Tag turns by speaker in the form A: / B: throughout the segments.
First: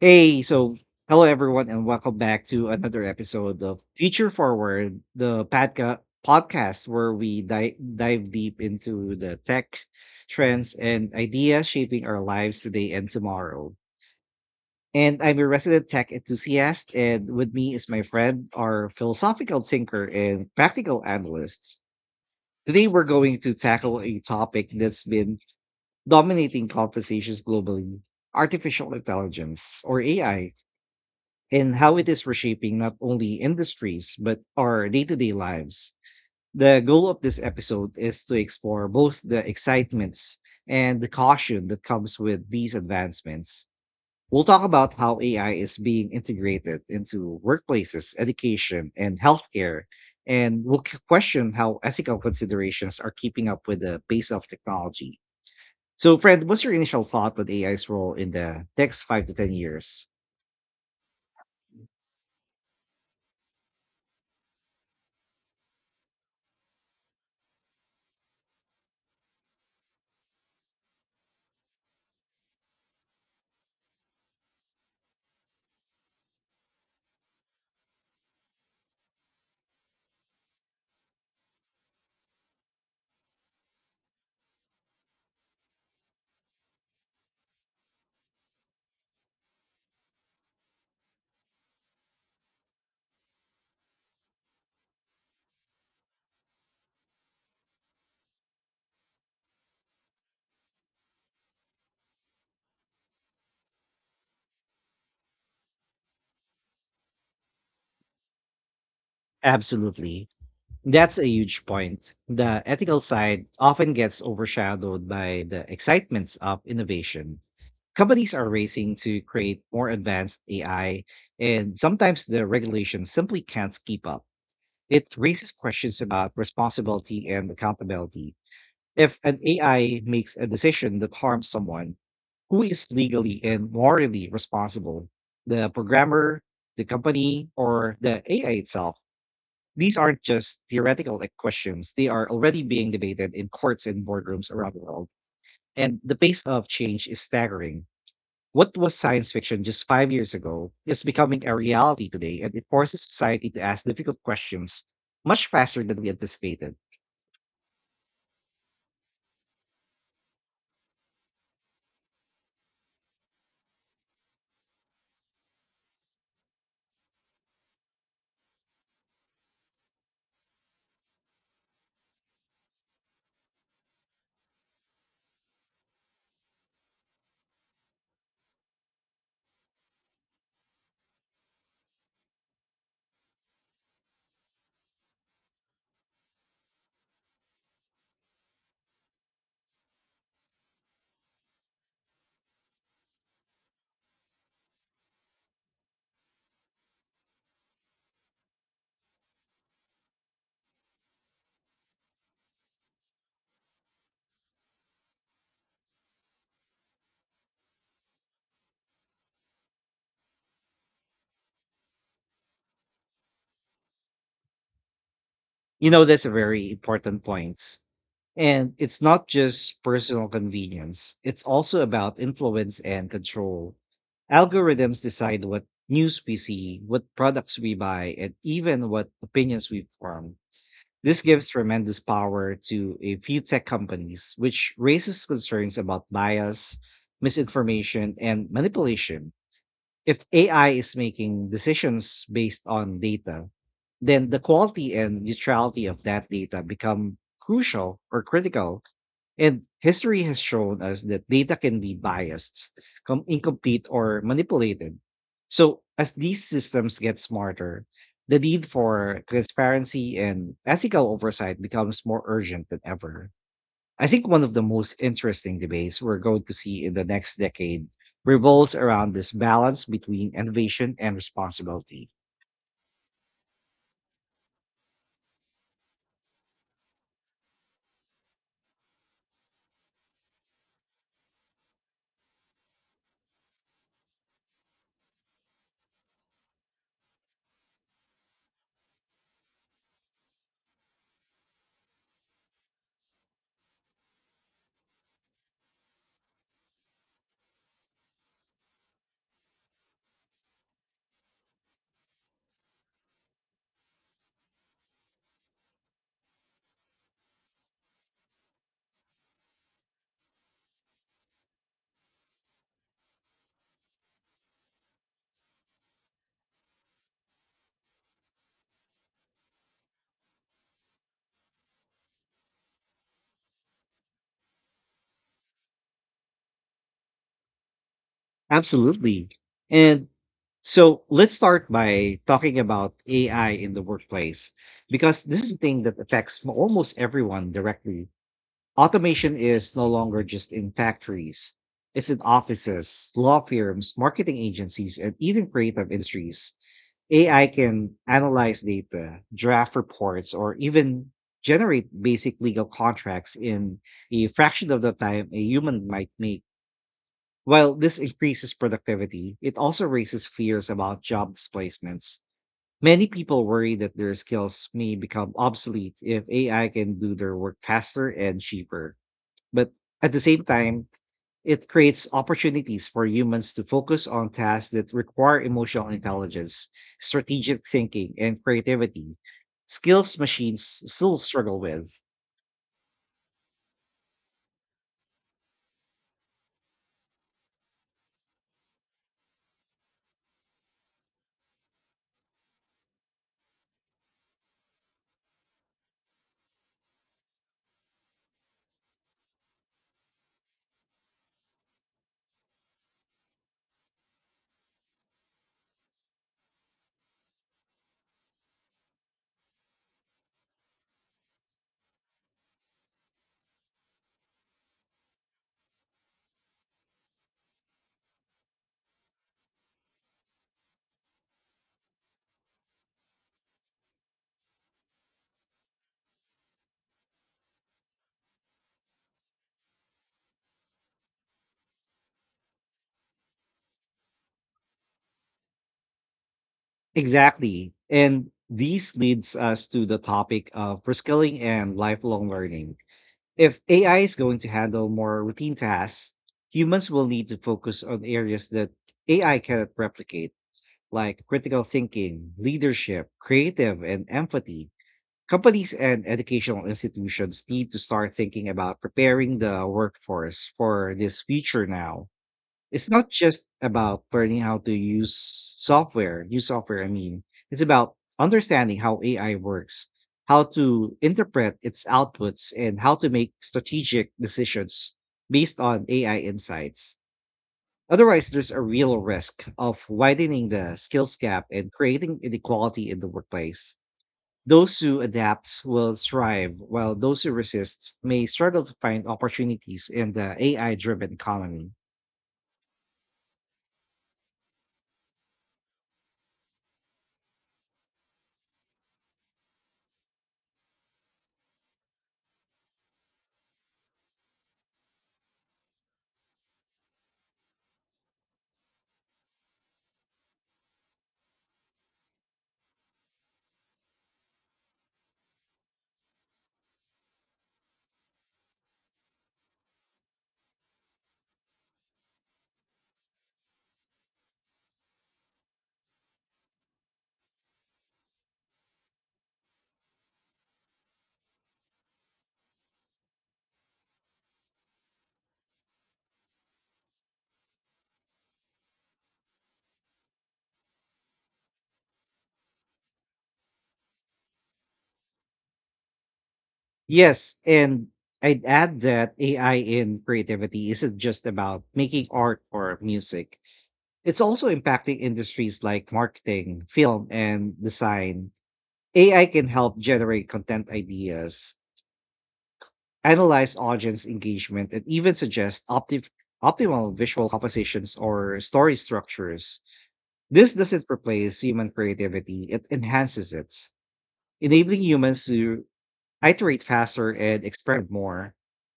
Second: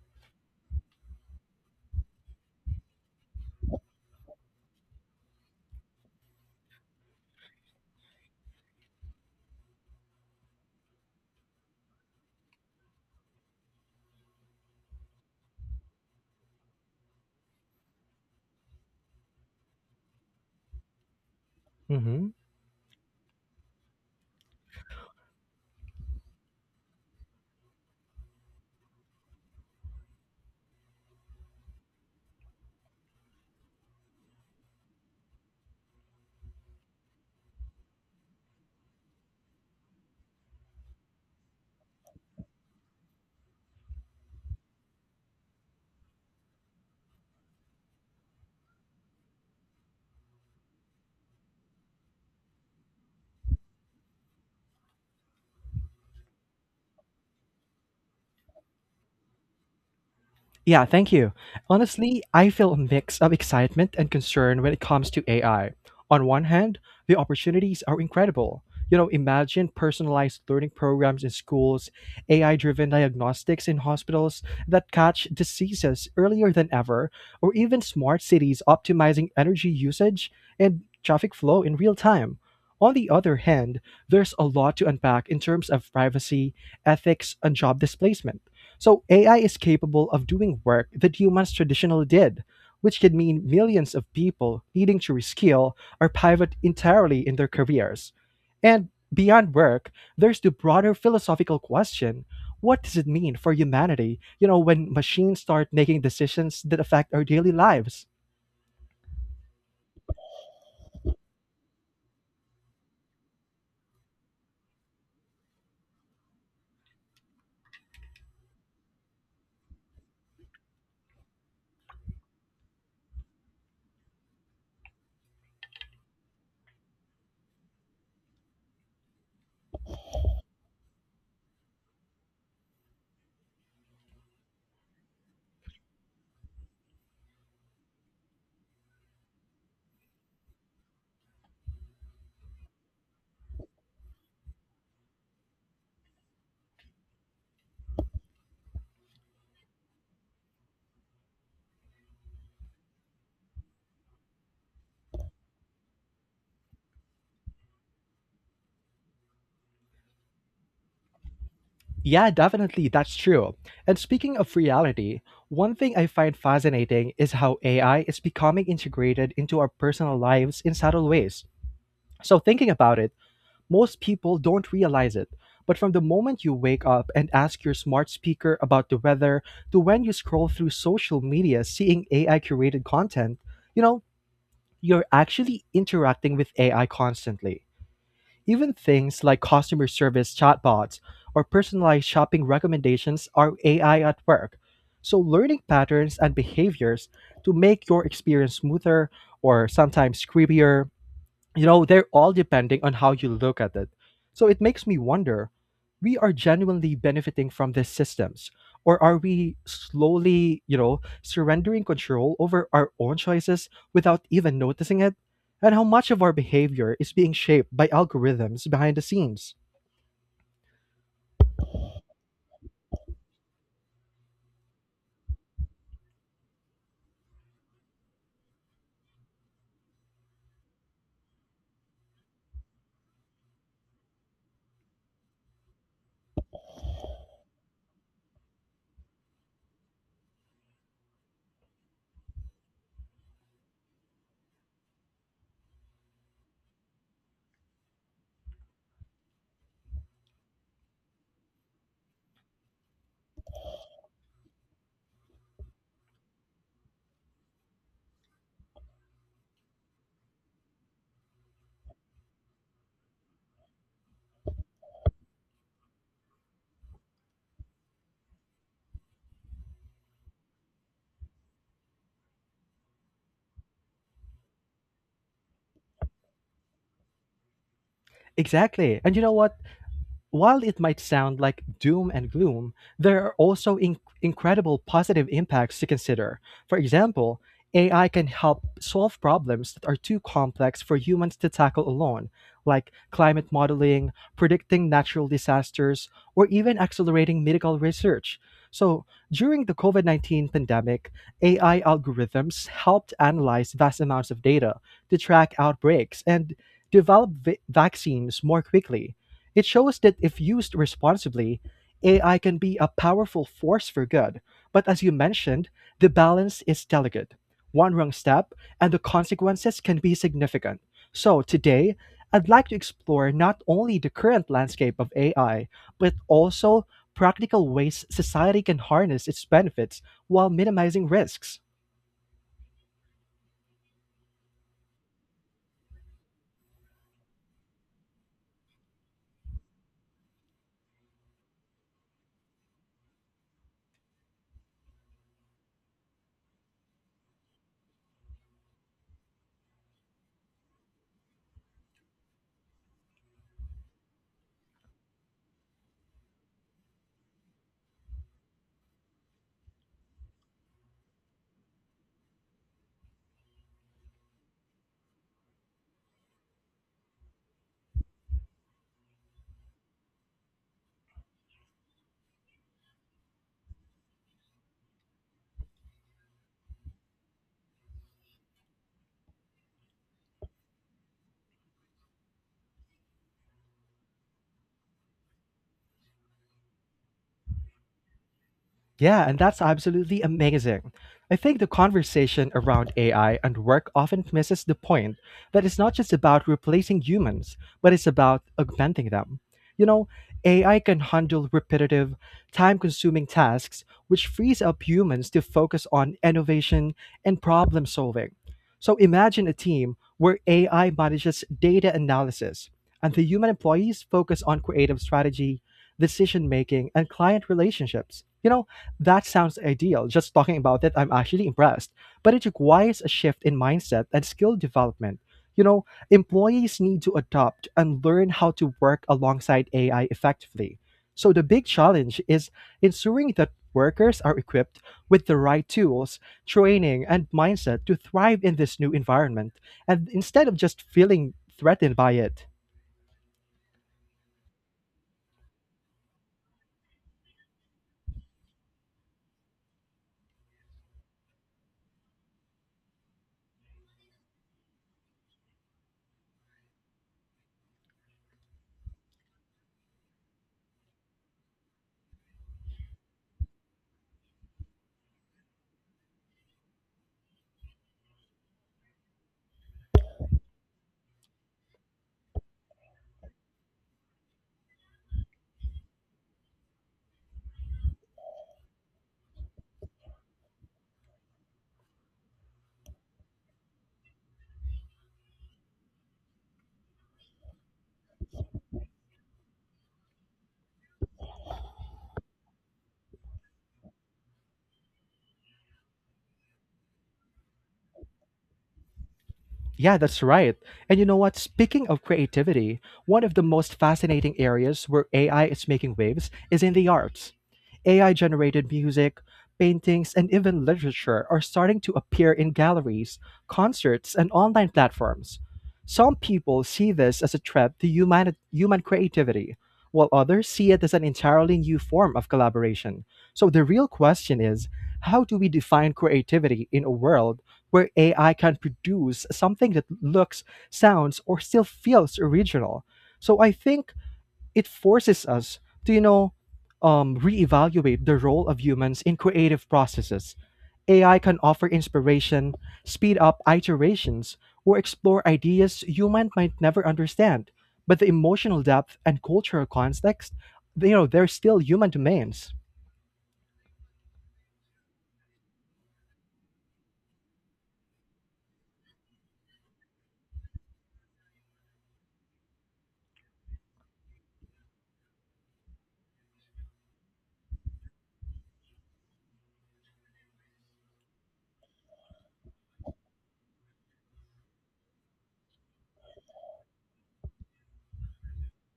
A: Hey, so hello everyone, and welcome back to another episode of Future Forward, the podcast where we dive deep into the tech trends and ideas shaping our lives today and tomorrow. And I'm a resident tech enthusiast, and with me is my friend, our philosophical thinker and practical analyst.
B: Hmm.
A: Today, we're going to tackle a topic that's been dominating conversations globally: artificial intelligence, or AI, and how it is reshaping not only industries but our day to day lives. The goal of this episode is to explore both the excitements and the caution that comes with these advancements. We'll talk about how AI is being integrated into workplaces, education, and healthcare, and we'll question how ethical considerations are keeping up with the pace of technology. So, Fred, what's your initial thought on AI's role in the next five to 10 years?
B: Yeah, thank you. Honestly, I feel a mix of excitement and concern when it comes to AI. On one hand, the opportunities are incredible. You know, imagine personalized learning programs in schools, AI driven diagnostics in hospitals that catch diseases earlier than ever, or even smart cities optimizing energy usage and traffic flow in real time. On the other hand, there's a lot to unpack in terms of privacy, ethics, and job displacement. So AI is capable of doing work that humans traditionally did, which could mean millions of people needing to reskill or pivot entirely in their careers. And beyond work, there's the broader philosophical question, what does it mean for humanity, when machines start making decisions that affect our daily lives?
A: Absolutely. That's a huge point. The ethical side often gets overshadowed by the excitements of innovation. Companies are racing to create more advanced AI, and sometimes the regulation simply can't keep up. It raises questions about responsibility and accountability. If an AI makes a decision that harms someone, who is legally and morally responsible? The programmer, the company, or the AI itself? These aren't just theoretical like questions. They are already being debated in courts and boardrooms around the world. And the pace of change is staggering. What was science fiction just 5 years ago is becoming a reality today, and it forces society to ask difficult questions much faster than we anticipated.
B: Yeah, definitely, that's true. And speaking of reality, one thing I find fascinating is how AI is becoming integrated into our personal lives in subtle ways. So, thinking about it, most people don't realize it. But from the moment you wake up and ask your smart speaker about the weather to when you scroll through social media seeing AI curated content, you know, you're actually interacting with AI constantly. Even things like customer service chatbots or personalized shopping recommendations are AI at work. So, learning patterns and behaviors to make your experience smoother or sometimes creepier, they're all depending on how you look at it. So it makes me wonder, we are genuinely benefiting from these systems, or are we slowly, surrendering control over our own choices without even noticing it? And how
A: You know,
B: much of
A: that's a
B: our
A: very
B: behavior is
A: important
B: being shaped
A: point.
B: by algorithms
A: And
B: behind
A: it's
B: the
A: not
B: scenes?
A: just personal convenience, it's also about influence and control. Algorithms decide what news we see, what products we buy, and even what opinions we form. This gives tremendous power to a few tech companies, which raises concerns about bias, misinformation, and manipulation. If AI is making decisions based on data, then the quality and neutrality of that data become crucial or critical, and history has shown us that data can be biased, incomplete, or manipulated. So, as these systems get smarter, the need for transparency and ethical oversight becomes more urgent than ever. I think one of the most interesting debates we're going to see in the next decade revolves around this balance between innovation and responsibility.
B: Exactly. And you know what? While it might sound like doom and gloom, there are also incredible positive impacts to consider. For example, AI can help solve problems that are too complex for humans to tackle alone, like climate modeling, predicting natural disasters, or even accelerating medical research. So, during the COVID 19 pandemic, AI algorithms helped analyze vast amounts of data to track outbreaks and develop vaccines more quickly. It shows that if used responsibly, AI can be a powerful force for good. But as you mentioned, the balance is delicate. One wrong step, and the consequences can be significant. So today, I'd like to explore not only the current landscape of AI, but also practical ways society can harness
A: Absolutely.
B: its benefits
A: And
B: while
A: So
B: minimizing
A: let's
B: risks.
A: start by talking about AI in the workplace, because this is a thing that affects almost everyone directly. Automation is no longer just in factories, it's in offices, law firms, marketing agencies, and even creative industries. AI can analyze data, draft reports, or even generate basic legal contracts in a fraction of the time a human might make. While this increases productivity, it also raises fears about job displacements. Many people worry that their skills may become obsolete if AI can do their work faster and cheaper. But at the same time, it creates opportunities for humans to focus on tasks that require emotional intelligence, strategic thinking, and creativity, skills machines still struggle with.
B: Yeah, and that's absolutely amazing. I think the conversation around AI and work often misses the point that it's not just about replacing humans, but it's about augmenting them. You know, AI can handle repetitive, time consuming tasks, which frees up humans to focus on innovation and problem solving. So imagine a team where AI manages data analysis and the human employees focus on creative strategy, decision making, and client relationships. You know, that sounds ideal. Just talking about it, I'm actually impressed. But it requires a shift in mindset and skill development. You know, employees need to adopt and learn how to work alongside AI effectively. So the big challenge is ensuring that workers are equipped with the right tools, training, and
A: Exactly.
B: mindset to
A: And
B: thrive in this new
A: this leads
B: environment,
A: us to the
B: and instead
A: topic
B: of just
A: of
B: feeling
A: reskilling and
B: threatened by
A: lifelong
B: it.
A: learning. If AI is going to handle more routine tasks, humans will need to focus on areas that AI cannot replicate, like critical thinking, leadership, creative, and empathy. Companies and educational institutions need to start thinking about preparing the workforce for this future now. It's not just about learning how to use software, I mean. It's about understanding how AI works, how to interpret its outputs, and how to make strategic decisions based on AI insights. Otherwise, there's a real risk of widening the skills gap and creating inequality in the workplace. Those who adapt will thrive, while those who resist may struggle to find opportunities in the AI driven economy.
B: Yeah, that's right. And you know what? Speaking of creativity, one of the most fascinating areas where AI is making waves is in the arts. AI generated music, paintings, and even literature are starting to appear in galleries, concerts, and online platforms. Some people see this as a threat to human creativity, while others see it as an entirely new form of collaboration. So the real question is, how do we define creativity in a world where AI can produce something that looks, sounds, or still feels original? So I think it forces us to, reevaluate the role of humans in creative processes. AI can offer inspiration, speed up iterations, or explore ideas human might never
A: Yes,
B: understand.
A: and
B: But the
A: I'd
B: emotional
A: add
B: depth
A: that
B: and
A: AI
B: cultural
A: in
B: context,
A: creativity isn't just
B: they're still
A: about
B: human
A: making art
B: domains.
A: or music. It's also impacting industries like marketing, film, and design. AI can help generate content ideas, analyze audience engagement, and even suggest optimal visual compositions or story structures. This doesn't replace human creativity, it enhances it, enabling humans to iterate faster and experiment more.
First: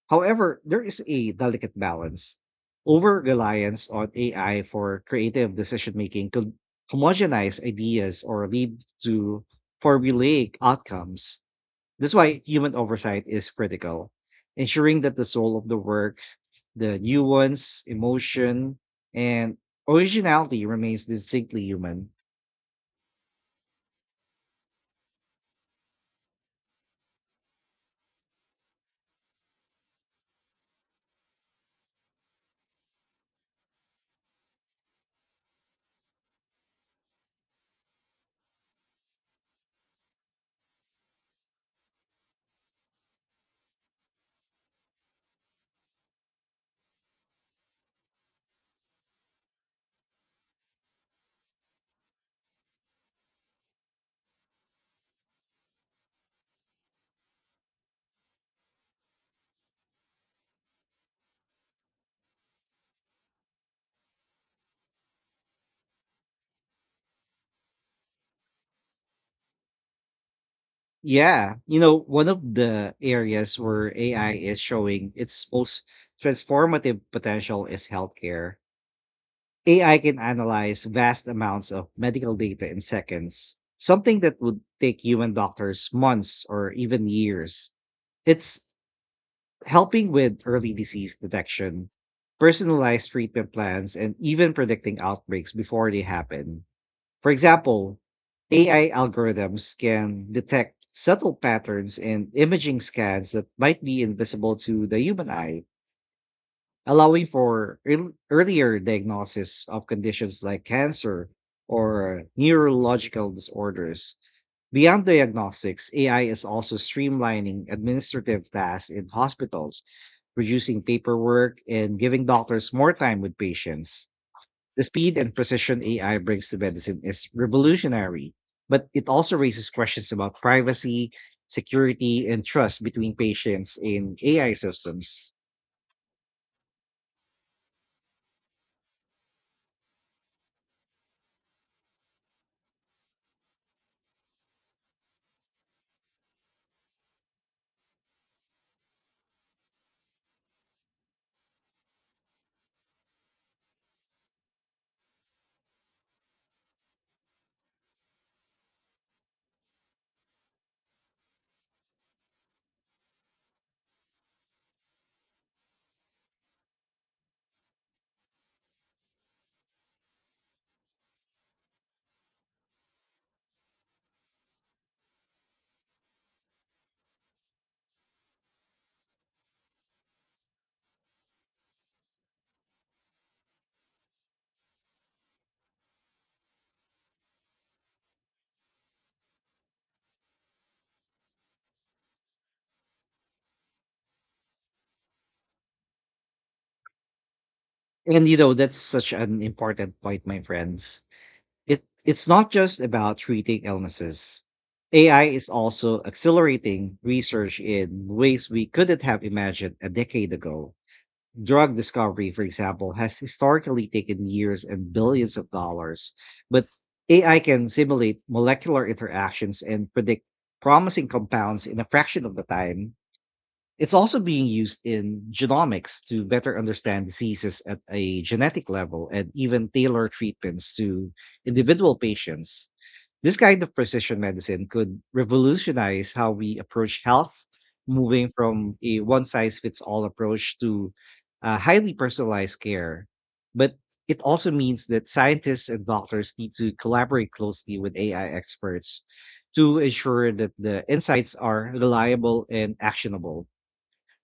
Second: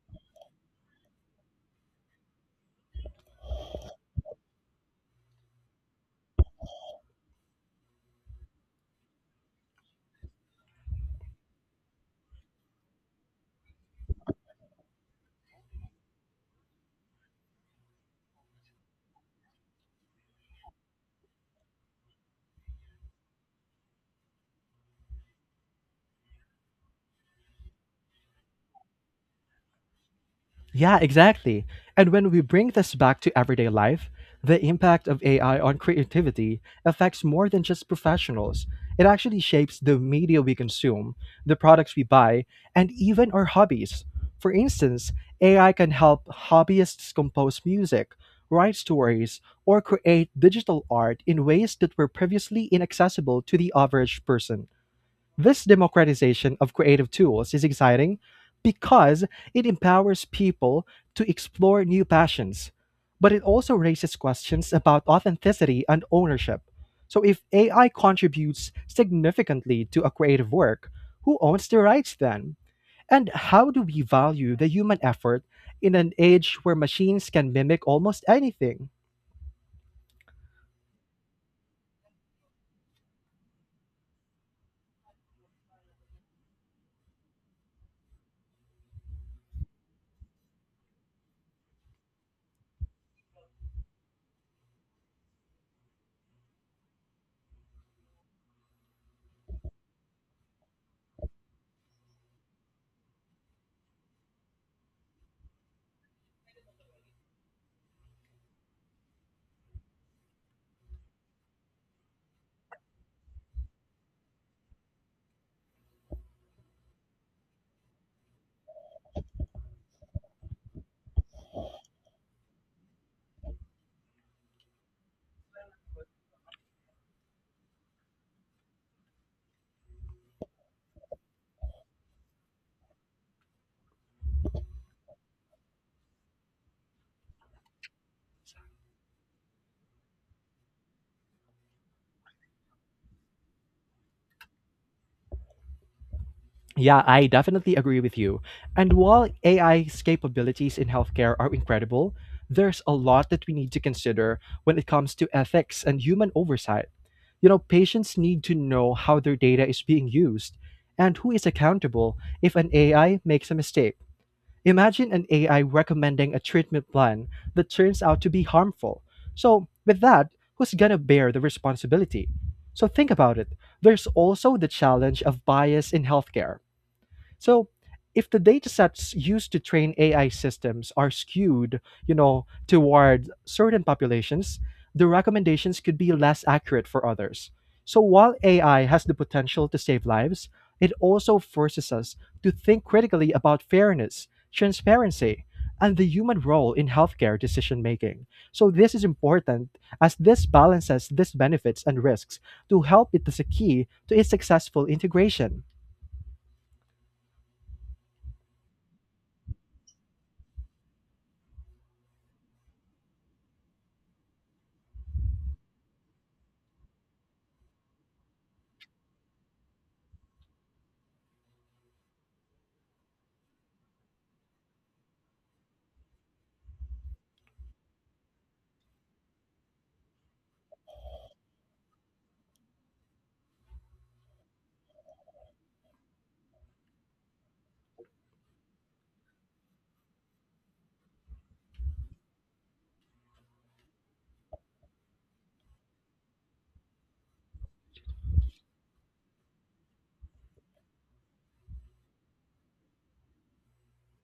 A: However, there is a delicate balance. Over reliance on AI for creative decision making could homogenize ideas or lead to formulaic outcomes. That's why human oversight is critical, ensuring that the soul of the work, the nuance, emotion, and originality remains distinctly human.
B: Yeah, exactly. And when we bring this back to everyday life, the impact of AI on creativity affects more than just professionals. It actually shapes the media we consume, the products we buy, and even our hobbies. For instance, AI can help hobbyists compose music, write stories, or create digital art in ways that were previously inaccessible to the average person. This democratization of creative tools is exciting because it empowers people to explore new passions, but it also raises questions about authenticity and ownership. So, if AI contributes significantly to a creative work, who
A: Yeah,
B: owns
A: you
B: the
A: know,
B: rights
A: one of
B: then?
A: the
B: And
A: areas
B: how do
A: where
B: we
A: AI
B: value
A: is
B: the human
A: showing
B: effort
A: its most
B: in an age where
A: transformative
B: machines can
A: potential is
B: mimic almost
A: healthcare.
B: anything?
A: AI can analyze vast amounts of medical data in seconds, something that would take human doctors months or even years. It's helping with early disease detection, personalized treatment plans, and even predicting outbreaks before they happen. For example, AI algorithms can detect subtle patterns in imaging scans that might be invisible to the human eye, allowing for earlier diagnosis of conditions like cancer or neurological disorders. Beyond diagnostics, AI is also streamlining administrative tasks in hospitals, reducing paperwork and giving doctors more time with patients. The speed and precision AI brings to medicine is revolutionary, but it also raises questions about privacy, security, and trust between patients in AI systems.
B: Yeah, I definitely agree with you. And while AI's capabilities in healthcare are incredible, there's a lot that we need to consider when it comes to ethics and human oversight. You know, patients need to know how their data is being used and who is accountable if an AI makes a mistake. Imagine an AI recommending a treatment plan that turns out to be harmful. So, with that, who's gonna bear the responsibility? So, think about it. There's also the challenge of bias in healthcare. So if the data sets used to train AI systems are skewed, toward certain populations, the recommendations could be less accurate for others. So while AI has the potential to save lives, it also forces us to think critically about fairness, transparency, and the human role in healthcare decision making.
A: And you know,
B: So
A: that's
B: this is
A: such an
B: important
A: important
B: as
A: point, my
B: this
A: friends.
B: balances these benefits
A: It
B: and
A: it's
B: risks
A: not just
B: to help
A: about
B: it as a
A: treating
B: key to its
A: illnesses.
B: successful
A: AI is
B: integration.
A: also accelerating research in ways we couldn't have imagined a decade ago. Drug discovery, for example, has historically taken years and billions of dollars, but AI can simulate molecular interactions and predict promising compounds in a fraction of the time. It's also being used in genomics to better understand diseases at a genetic level and even tailor treatments to individual patients. This kind of precision medicine could revolutionize how we approach health, moving from a one size fits all approach to highly personalized care. But it also means that scientists and doctors need to collaborate closely with AI experts to ensure that the insights are reliable and actionable.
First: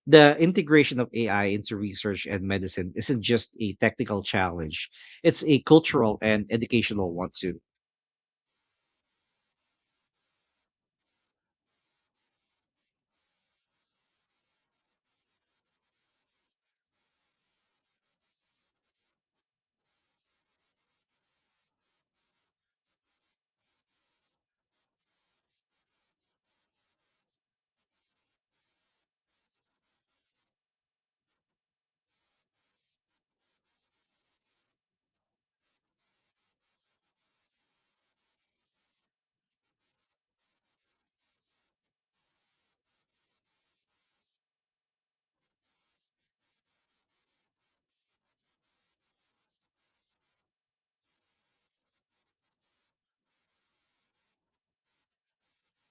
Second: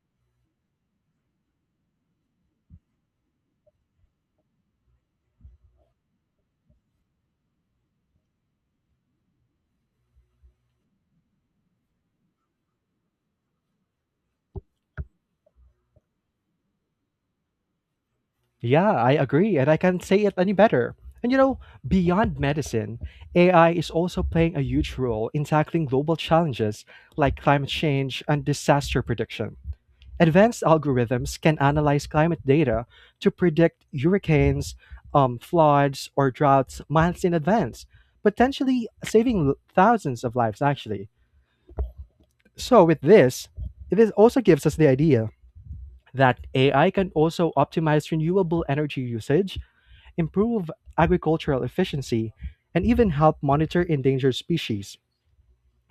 A: The integration of AI into research and medicine isn't just a technical challenge, it's a cultural and educational one too.
B: Yeah, I agree, and I can't say it any better. And you know, beyond medicine, AI is also playing a huge role in tackling global challenges like climate change and disaster prediction. Advanced algorithms can analyze climate data to predict hurricanes, floods, or droughts months in advance, potentially saving thousands of lives, actually. So, with this, this also gives us the idea that AI can also optimize renewable energy usage, improve agricultural efficiency, and even help monitor endangered species.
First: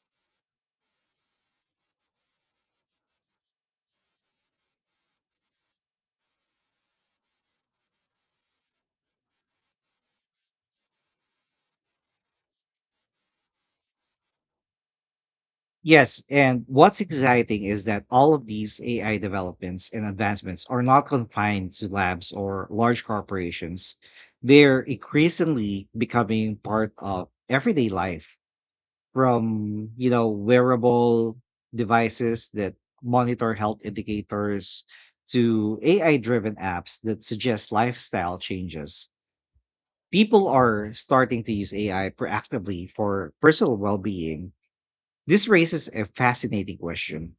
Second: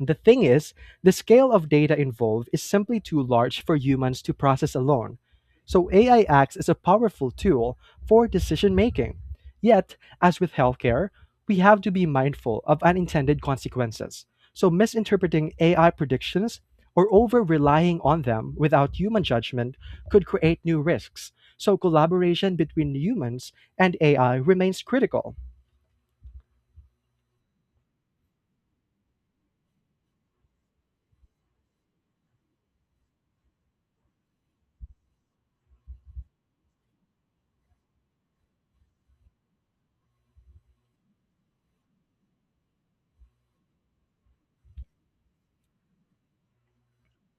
B: The thing is, the scale of data involved is simply too large for humans to process alone. So AI acts as a powerful tool for decision making. Yet, as with healthcare, we have to be mindful of unintended consequences. So, misinterpreting AI
A: Yes,
B: predictions
A: and what's
B: or over
A: exciting is
B: relying
A: that
B: on
A: all of
B: them
A: these
B: without
A: AI
B: human judgment
A: developments and
B: could create
A: advancements
B: new
A: are not
B: risks.
A: confined
B: So,
A: to labs
B: collaboration
A: or
B: between
A: large
B: humans and
A: corporations.
B: AI
A: They're
B: remains critical.
A: increasingly becoming part of everyday life, from, you know, wearable devices that monitor health indicators to AI-driven apps that suggest lifestyle changes. People are starting to use AI proactively for personal well-being. This raises a fascinating question:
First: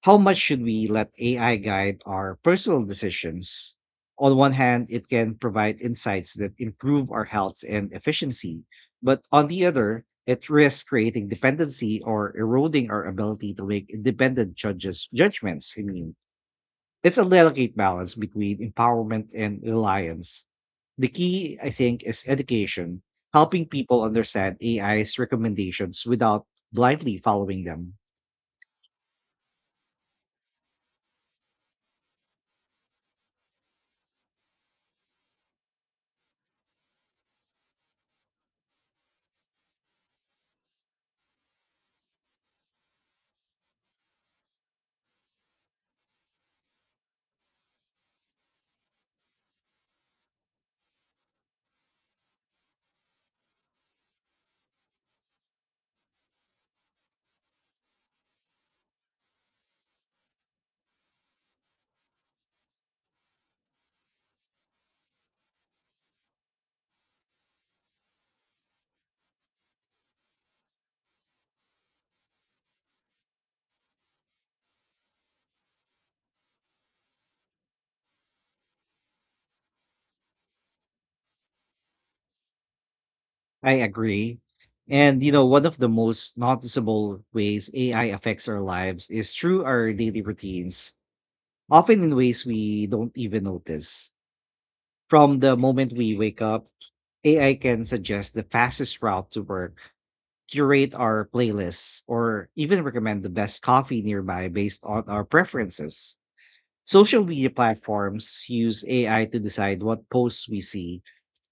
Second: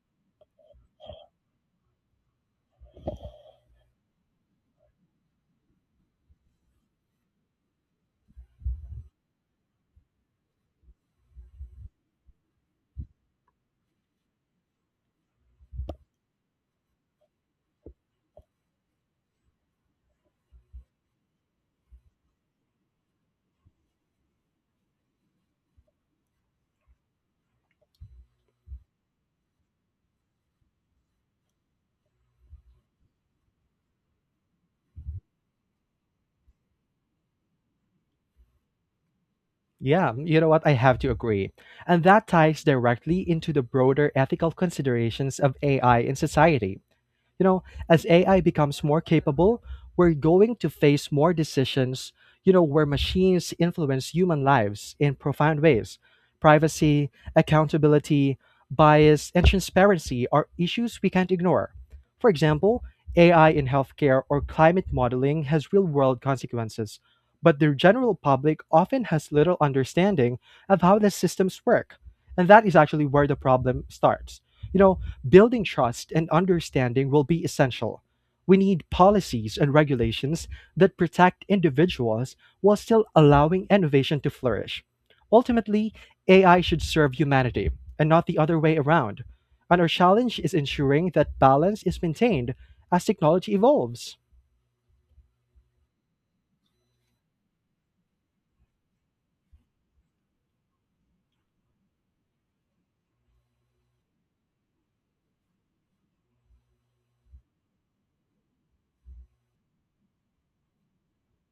A: how much should we let AI guide our personal decisions? On one hand, it can provide insights that improve our health and efficiency, but on the other, it risks creating dependency or eroding our ability to make independent judges judgments. I mean, it's a delicate balance between empowerment and reliance. The key, I think, is education, helping people understand AI's recommendations without blindly following them.
B: Yeah, you know what? I have to agree. And that ties directly into the broader ethical considerations of AI in society. You know, as AI becomes more capable, we're going to face more decisions, where machines influence human lives in profound ways. Privacy, accountability, bias, and transparency are issues we can't ignore. For example, AI in healthcare or climate modeling has real world consequences, but the general public often has little understanding of how the systems work. And that is actually where the problem starts. You know, building trust and understanding will be essential. We need policies and regulations that protect individuals while still allowing
A: I
B: innovation to
A: agree.
B: flourish.
A: And you know, one of the
B: Ultimately,
A: most
B: AI should serve
A: noticeable ways
B: humanity
A: AI
B: and not the
A: affects
B: other
A: our
B: way
A: lives
B: around.
A: is through
B: And our
A: our daily
B: challenge is
A: routines,
B: ensuring that balance is
A: often in ways
B: maintained
A: we
B: as
A: don't even
B: technology
A: notice.
B: evolves.
A: From the moment we wake up, AI can suggest the fastest route to work, curate our playlists, or even recommend the best coffee nearby based on our preferences. Social media platforms use AI to decide what posts we see,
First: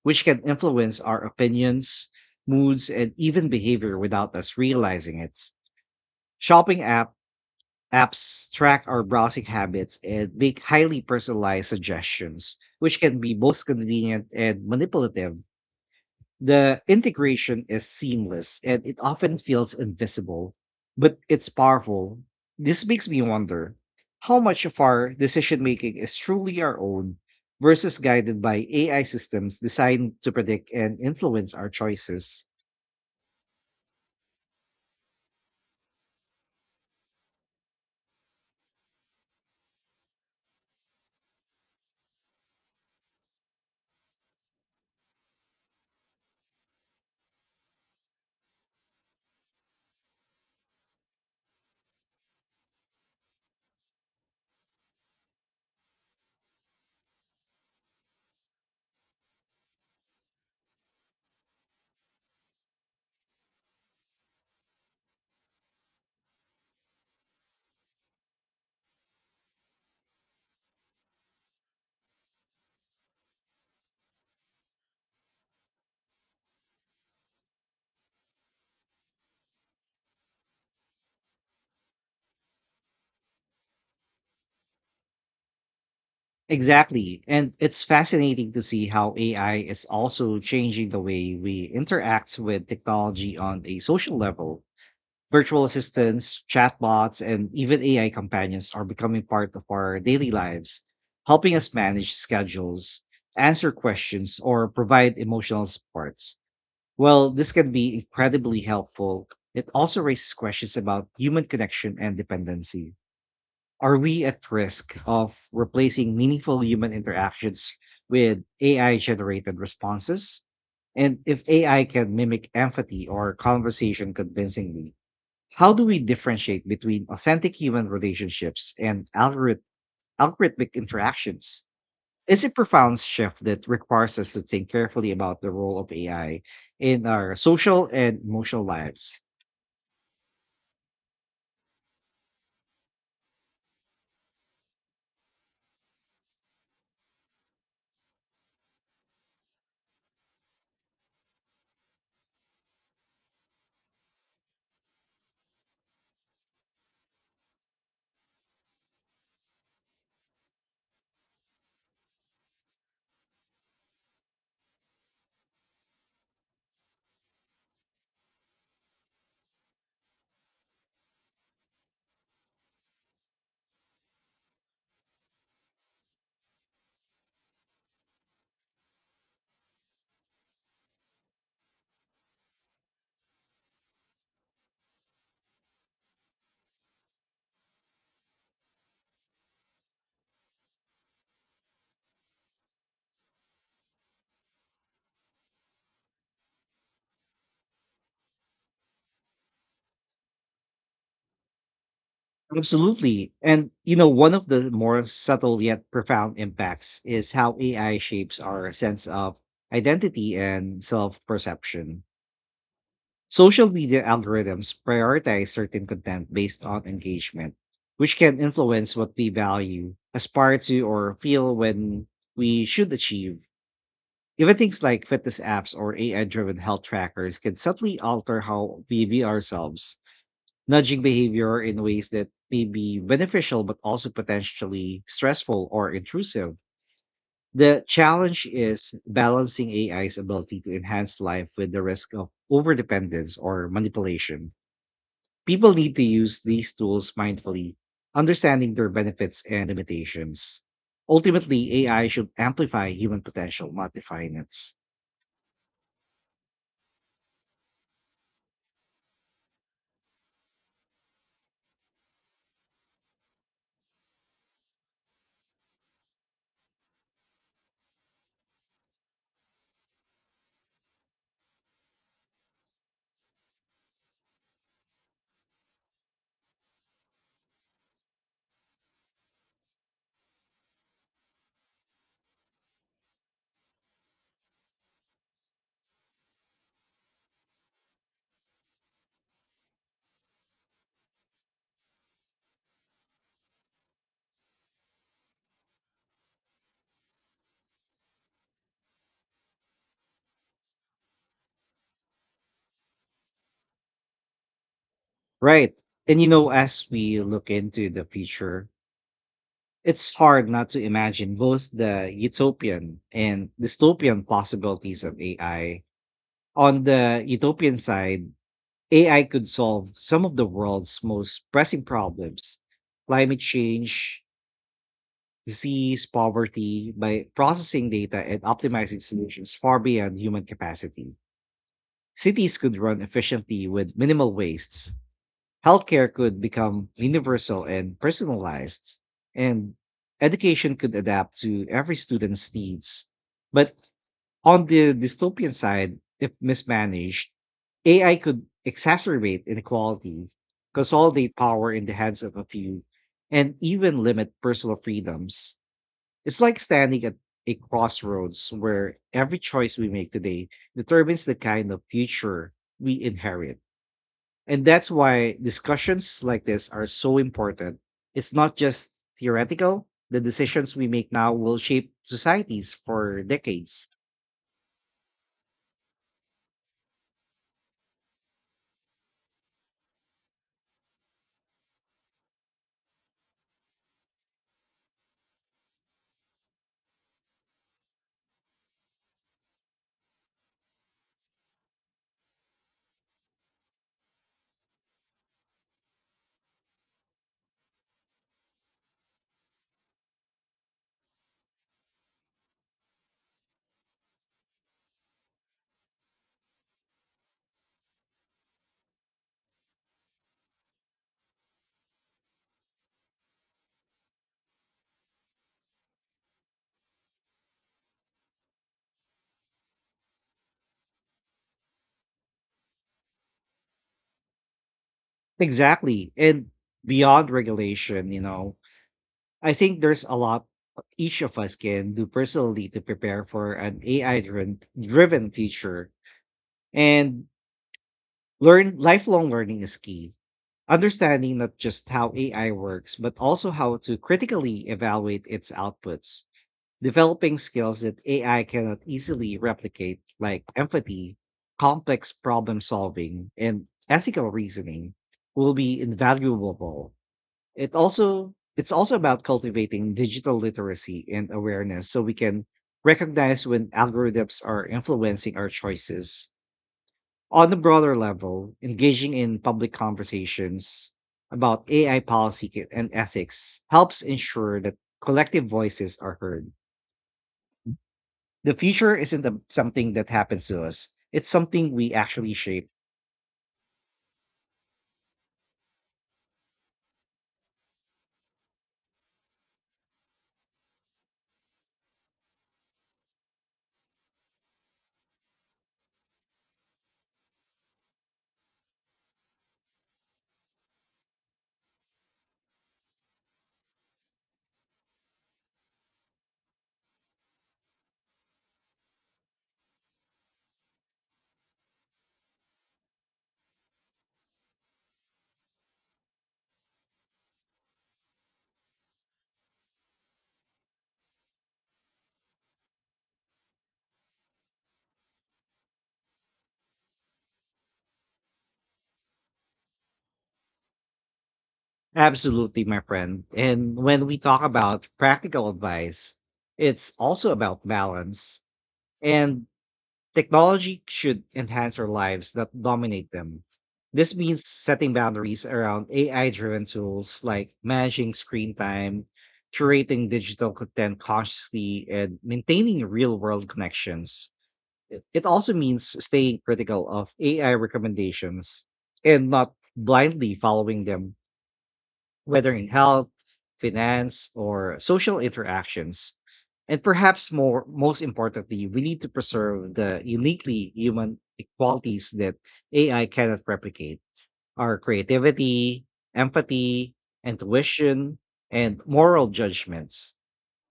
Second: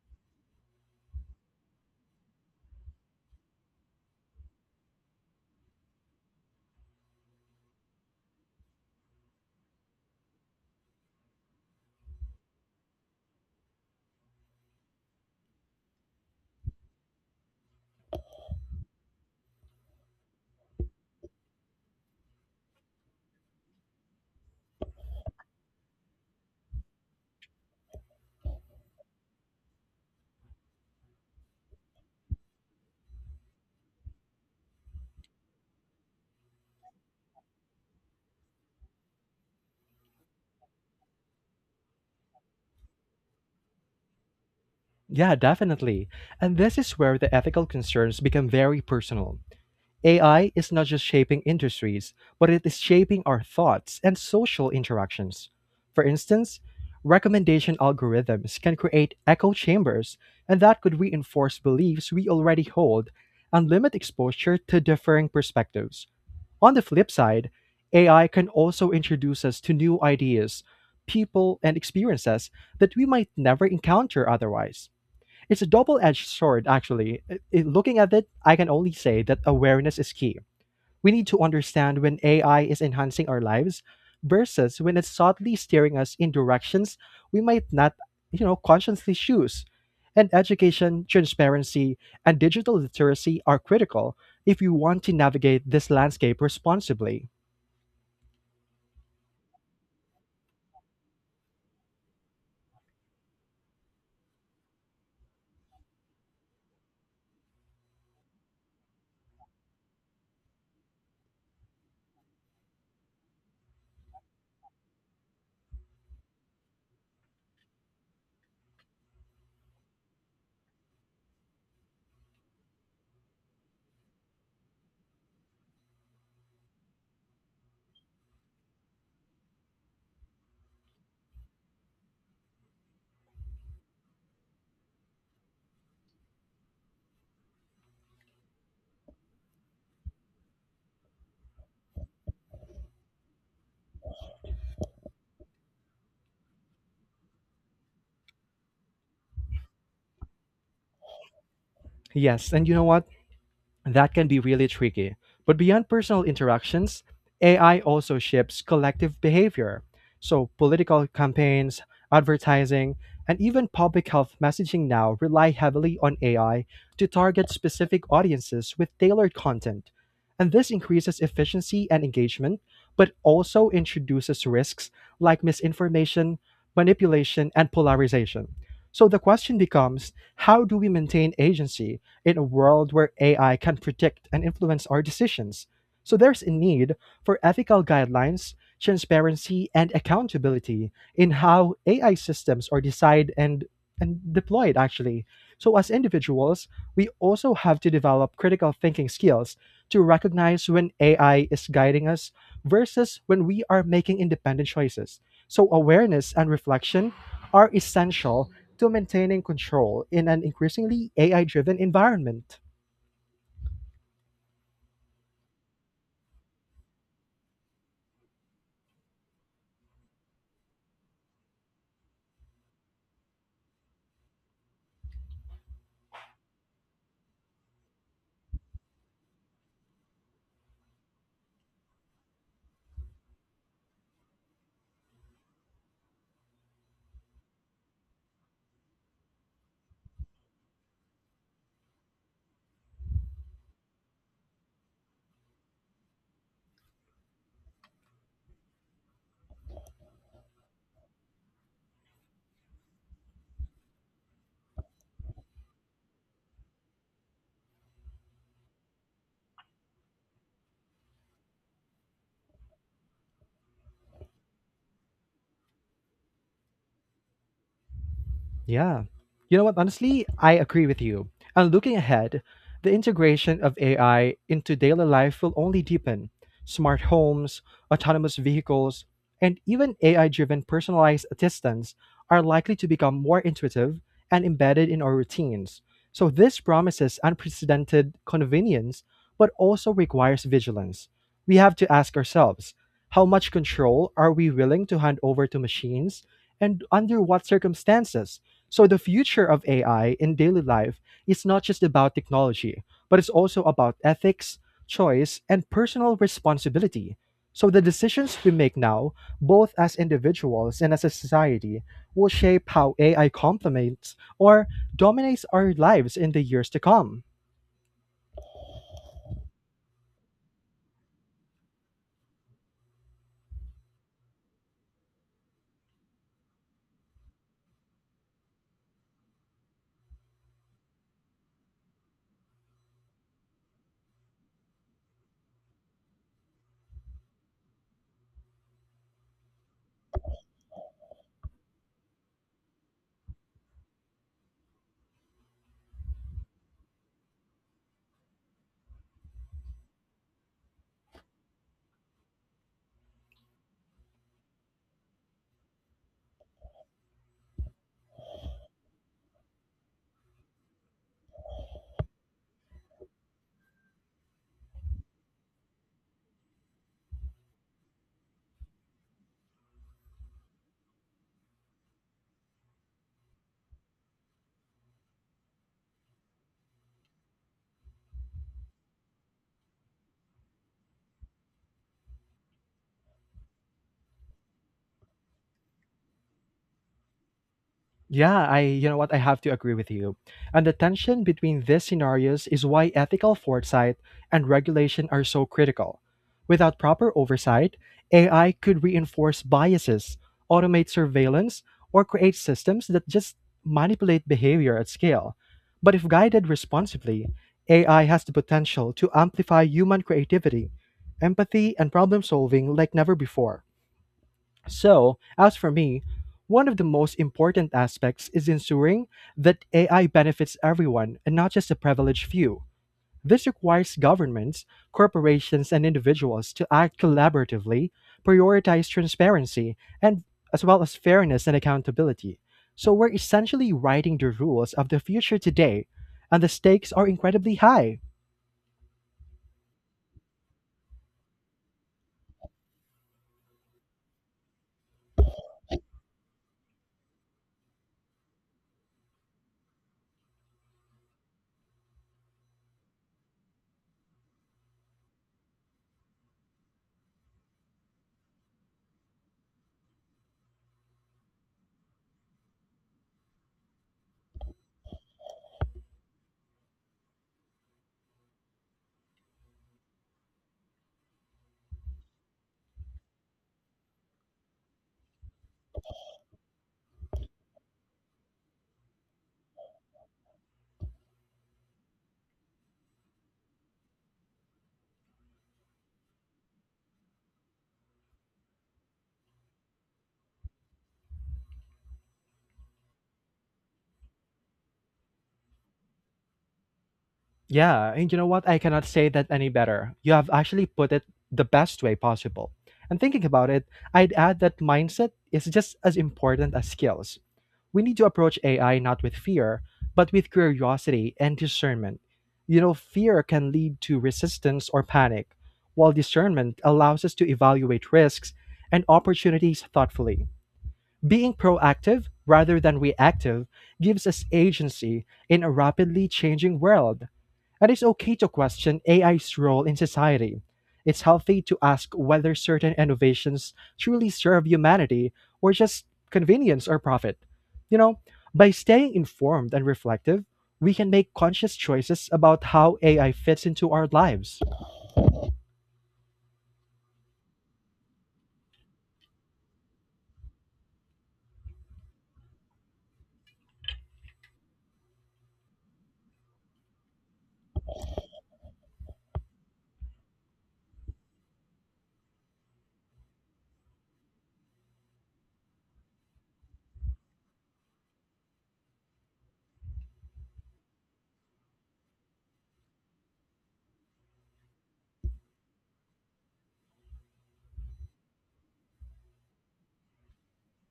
A: which can influence our opinions, moods, and even behavior without us realizing it. Shopping apps track our browsing habits and make highly personalized suggestions, which can be both convenient and manipulative. The integration is seamless and it often feels invisible, but it's powerful. This makes me wonder how much of our decision making is truly our own versus guided by AI systems designed to predict and influence our choices.
B: Yeah, definitely. And this is where the ethical concerns become very personal. AI is not just shaping industries, but it is shaping our thoughts and social interactions. For instance, recommendation algorithms can create echo chambers, and that could reinforce beliefs we already hold and limit exposure to differing perspectives. On the flip side, AI can also introduce us to new ideas, people, and experiences that we might never encounter otherwise. It's a double-edged sword actually. Looking at it, I can only say that awareness is key. We need to understand when AI is enhancing our lives versus when it's subtly steering us in directions
A: Exactly.
B: we
A: And
B: might
A: it's
B: not,
A: fascinating to see how
B: consciously
A: AI
B: choose.
A: is
B: And
A: also changing the
B: education,
A: way we
B: transparency, and
A: interact with
B: digital
A: technology
B: literacy are
A: on a
B: critical
A: social
B: if
A: level.
B: you want to navigate
A: Virtual
B: this landscape
A: assistants, chatbots,
B: responsibly.
A: and even AI companions are becoming part of our daily lives, helping us manage schedules, answer questions, or provide emotional supports. While this can be incredibly helpful, it also raises questions about human connection and dependency. Are we at risk of replacing meaningful human interactions with AI generated responses? And if AI can mimic empathy or conversation convincingly, how do we differentiate between authentic human relationships and algorithmic interactions? It's a profound shift that requires us to think carefully about the role of AI in our social and emotional lives.
B: Yes, and you know what? That can be really tricky. But beyond personal interactions, AI also shapes collective behavior. So, political campaigns, advertising, and even public health messaging now rely heavily on AI to target specific audiences with tailored content. And this increases efficiency and engagement, but also introduces risks like misinformation, manipulation, and polarization. So, the question becomes, how do we maintain agency in a world where AI can predict and influence our decisions? So there's a need for ethical guidelines, transparency, and accountability in how AI systems are designed and deployed, actually. So, as individuals, we also have to develop critical thinking skills to recognize when AI is guiding us versus
A: Absolutely.
B: when we
A: And,
B: are
A: you know,
B: making
A: one of
B: independent
A: the more
B: choices.
A: subtle
B: So,
A: yet
B: awareness
A: profound
B: and
A: impacts
B: reflection
A: is how
B: are
A: AI shapes
B: essential
A: our
B: to
A: sense of
B: maintaining control in
A: identity
B: an
A: and
B: increasingly
A: self
B: AI driven
A: perception.
B: environment.
A: Social media algorithms prioritize certain content based on engagement, which can influence what we value, aspire to, or feel when we should achieve. Even things like fitness apps or AI driven health trackers can subtly alter how we view ourselves, nudging behavior in ways that may be beneficial but also potentially stressful or intrusive. The challenge is balancing AI's ability to enhance life with the risk of overdependence or manipulation. People need to use these tools mindfully, understanding their benefits and limitations. Ultimately, AI should amplify human potential, not define it.
B: Yeah. You know what? Honestly, I agree with you. And looking ahead, the integration of AI into daily life will only deepen. Smart homes, autonomous vehicles, and even AI driven personalized assistants are likely to become more intuitive and embedded in our routines. So this promises unprecedented convenience, but also requires vigilance. We have to ask ourselves, how much control are we willing to hand over to machines, and under what circumstances? So the future of AI in daily life is not just about technology, but it's also about ethics, choice, and
A: Right.
B: personal
A: As
B: responsibility.
A: we look
B: So the
A: into the
B: decisions we
A: future,
B: make now, both as
A: it's hard not
B: individuals
A: to
B: and as a
A: imagine both
B: society,
A: the
B: will shape how
A: utopian
B: AI
A: and
B: complements
A: dystopian
B: or
A: possibilities of
B: dominates our
A: AI.
B: lives in the years to
A: On
B: come.
A: the utopian side, AI could solve some of the world's most pressing problems: climate change, disease, poverty, by processing data and optimizing solutions far beyond human capacity. Cities could run efficiently with minimal wastes. Healthcare could become universal and personalized, and education could adapt to every student's needs. But on the dystopian side, if mismanaged, AI could exacerbate inequality, consolidate power in the hands of a few, and even limit personal freedoms. It's like standing at a crossroads where every choice we make today determines the kind of future we inherit. And that's why discussions like this are so important. It's not just theoretical; the decisions we make now will shape societies for decades.
B: Yeah, I you know what, I have to agree with you. And the tension between these scenarios is why ethical foresight and regulation are so critical. Without proper oversight, AI could reinforce biases, automate surveillance, or create systems that just manipulate behavior at scale. But if guided responsibly, AI has the potential to amplify human creativity, empathy, and problem solving like never before. So, as for me, one of the most important aspects is ensuring that AI benefits everyone and not just a privileged few. This requires governments, corporations, and
A: Exactly. And
B: individuals to act
A: beyond
B: collaboratively,
A: regulation, you know,
B: prioritize
A: I
B: transparency,
A: think there's a
B: and
A: lot
B: as well as
A: each of
B: fairness
A: us
B: and
A: can do
B: accountability.
A: personally to
B: So we're
A: prepare for
B: essentially
A: an
B: writing
A: AI
B: the
A: driven
B: rules of the
A: driven
B: future today,
A: future.
B: and the stakes are
A: And
B: incredibly high.
A: Learn lifelong learning is key. Understanding not just how AI works, but also how to critically evaluate its outputs. Developing skills that AI cannot easily replicate, like empathy, complex problem solving, and ethical reasoning, will be invaluable. It's also about cultivating digital literacy and awareness, so we can recognize when algorithms are influencing our choices. On a broader level, engaging in public conversations about AI policy and ethics helps ensure that collective voices are heard. The future isn't something that happens to us; it's something we actually shape.
B: Yeah, and you know what? I cannot say that any better. You have actually put it the best way possible. And thinking about it, I'd add that mindset is just as important as skills. We need to approach AI not with fear, but with curiosity and discernment. You know, fear can lead to resistance or panic, while discernment allows us to evaluate risks and opportunities thoughtfully. Being proactive rather than reactive gives us agency in a rapidly changing world. And it's okay to question AI's role in society. It's healthy to ask whether
A: Absolutely,
B: certain
A: my friend.
B: innovations
A: And when
B: truly
A: we talk
B: serve
A: about
B: humanity
A: practical
B: or just
A: advice,
B: convenience or
A: it's
B: profit.
A: also about
B: You know,
A: balance,
B: by staying
A: and
B: informed and reflective, we
A: technology
B: can make
A: should
B: conscious
A: enhance our
B: choices
A: lives,
B: about
A: not
B: how
A: dominate
B: AI
A: them.
B: fits into our
A: This means
B: lives.
A: setting boundaries around AI driven tools, like managing screen time, curating digital content consciously, and maintaining real world connections. It also means staying critical of AI recommendations and not blindly following them, whether in health, finance, or social interactions. And most importantly, we need to preserve the uniquely human qualities that AI cannot replicate: our creativity, empathy, intuition, and moral judgments.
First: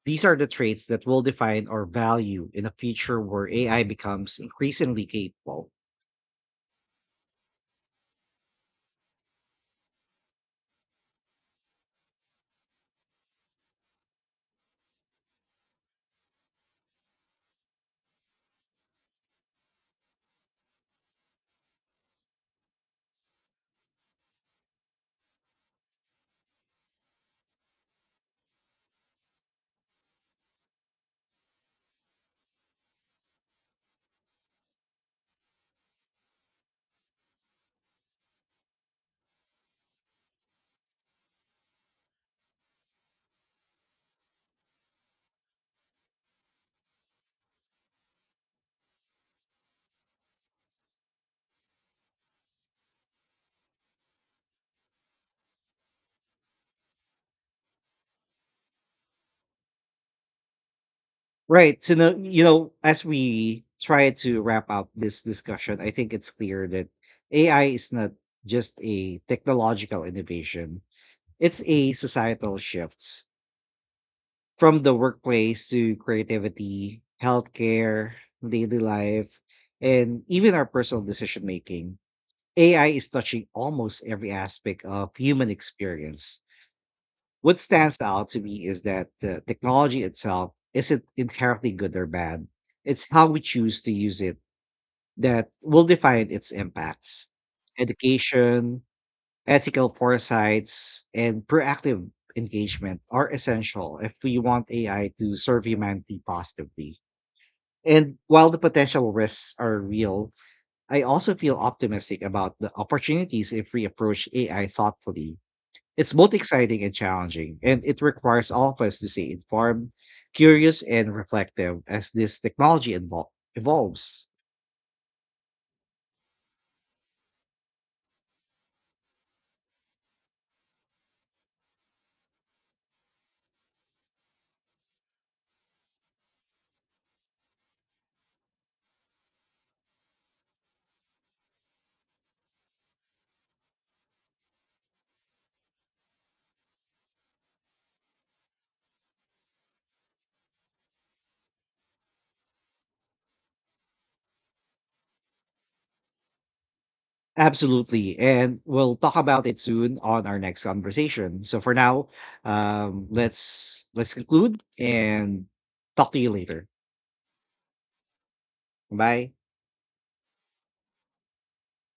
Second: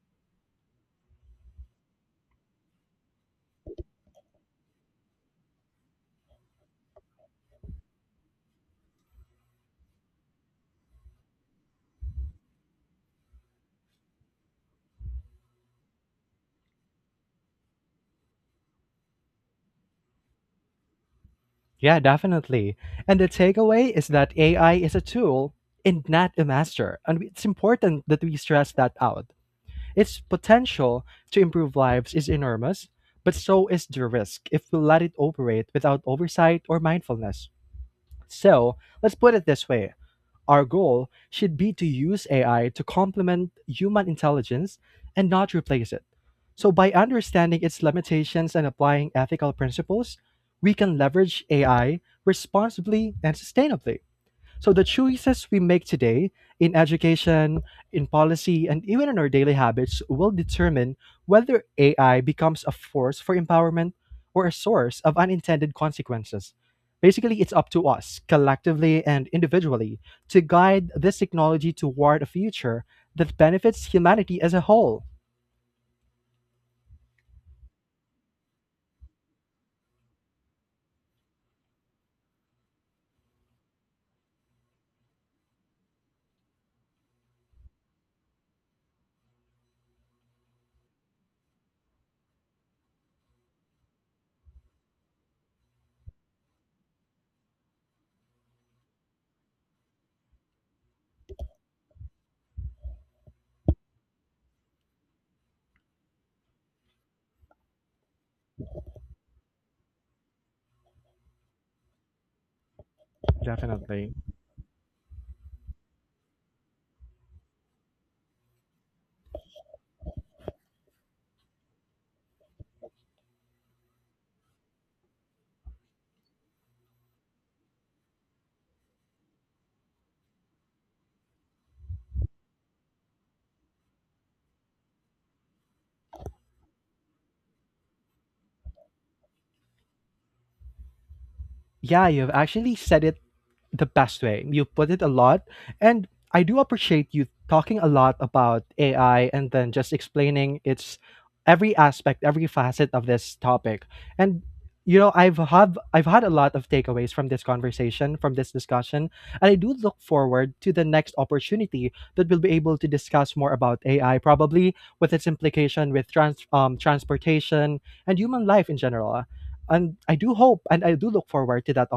A: These are the traits that will define our value in a future where AI becomes increasingly capable.
B: Yeah, definitely. And the takeaway is that AI is a tool and not a master. And it's important that we stress that out. Its potential to improve lives is enormous, but so is the risk if we let it operate without oversight or mindfulness. So, let's put it this way: our goal should be to use AI to complement human intelligence and not replace it. So, by understanding its limitations and applying ethical principles, we can leverage AI responsibly and sustainably. So the choices we make today, in education, in policy, and even in our daily habits, will determine whether
A: Right. So now,
B: AI
A: you
B: becomes
A: know,
B: a
A: as
B: force for
A: we
B: empowerment
A: try to
B: or a
A: wrap up
B: source of
A: this
B: unintended
A: discussion, I think it's
B: consequences.
A: clear that
B: Basically, it's
A: AI
B: up to
A: is not
B: us,
A: just
B: collectively
A: a
B: and individually,
A: technological
B: to
A: innovation.
B: guide this
A: It's
B: technology
A: a
B: toward a
A: societal
B: future
A: shift.
B: that benefits humanity as a
A: From the
B: whole.
A: workplace to creativity, healthcare, daily life, and even our personal decision making, AI is touching almost every aspect of human experience. What stands out to me is that the technology itself isn't inherently good or bad. It's how we choose to use it that will define its impacts. Education, ethical foresights, and proactive engagement are essential if we want AI to serve humanity positively. And while the potential risks are real, I also feel optimistic about the opportunities if we
B: Definitely.
A: approach AI thoughtfully. It's both exciting and challenging, and it requires all of us to stay informed, curious, and reflective as this technology evolves.
B: Yeah, you've actually said it the best way. You put it a lot. And I do appreciate you talking a lot about AI and then just explaining its every aspect, every facet of this topic. And you know, I've had a lot of takeaways from this
A: Absolutely.
B: conversation, from this
A: And we'll
B: discussion,
A: talk about
B: and I
A: it
B: do look
A: soon on our
B: forward
A: next
B: to the next
A: conversation. So for
B: opportunity
A: now,
B: that we'll be able to discuss more about
A: let's
B: AI,
A: conclude
B: probably with its
A: and
B: implication
A: talk
B: with
A: to you later.
B: transportation and human life in general.
A: Bye.
B: And I do hope and I do look forward to that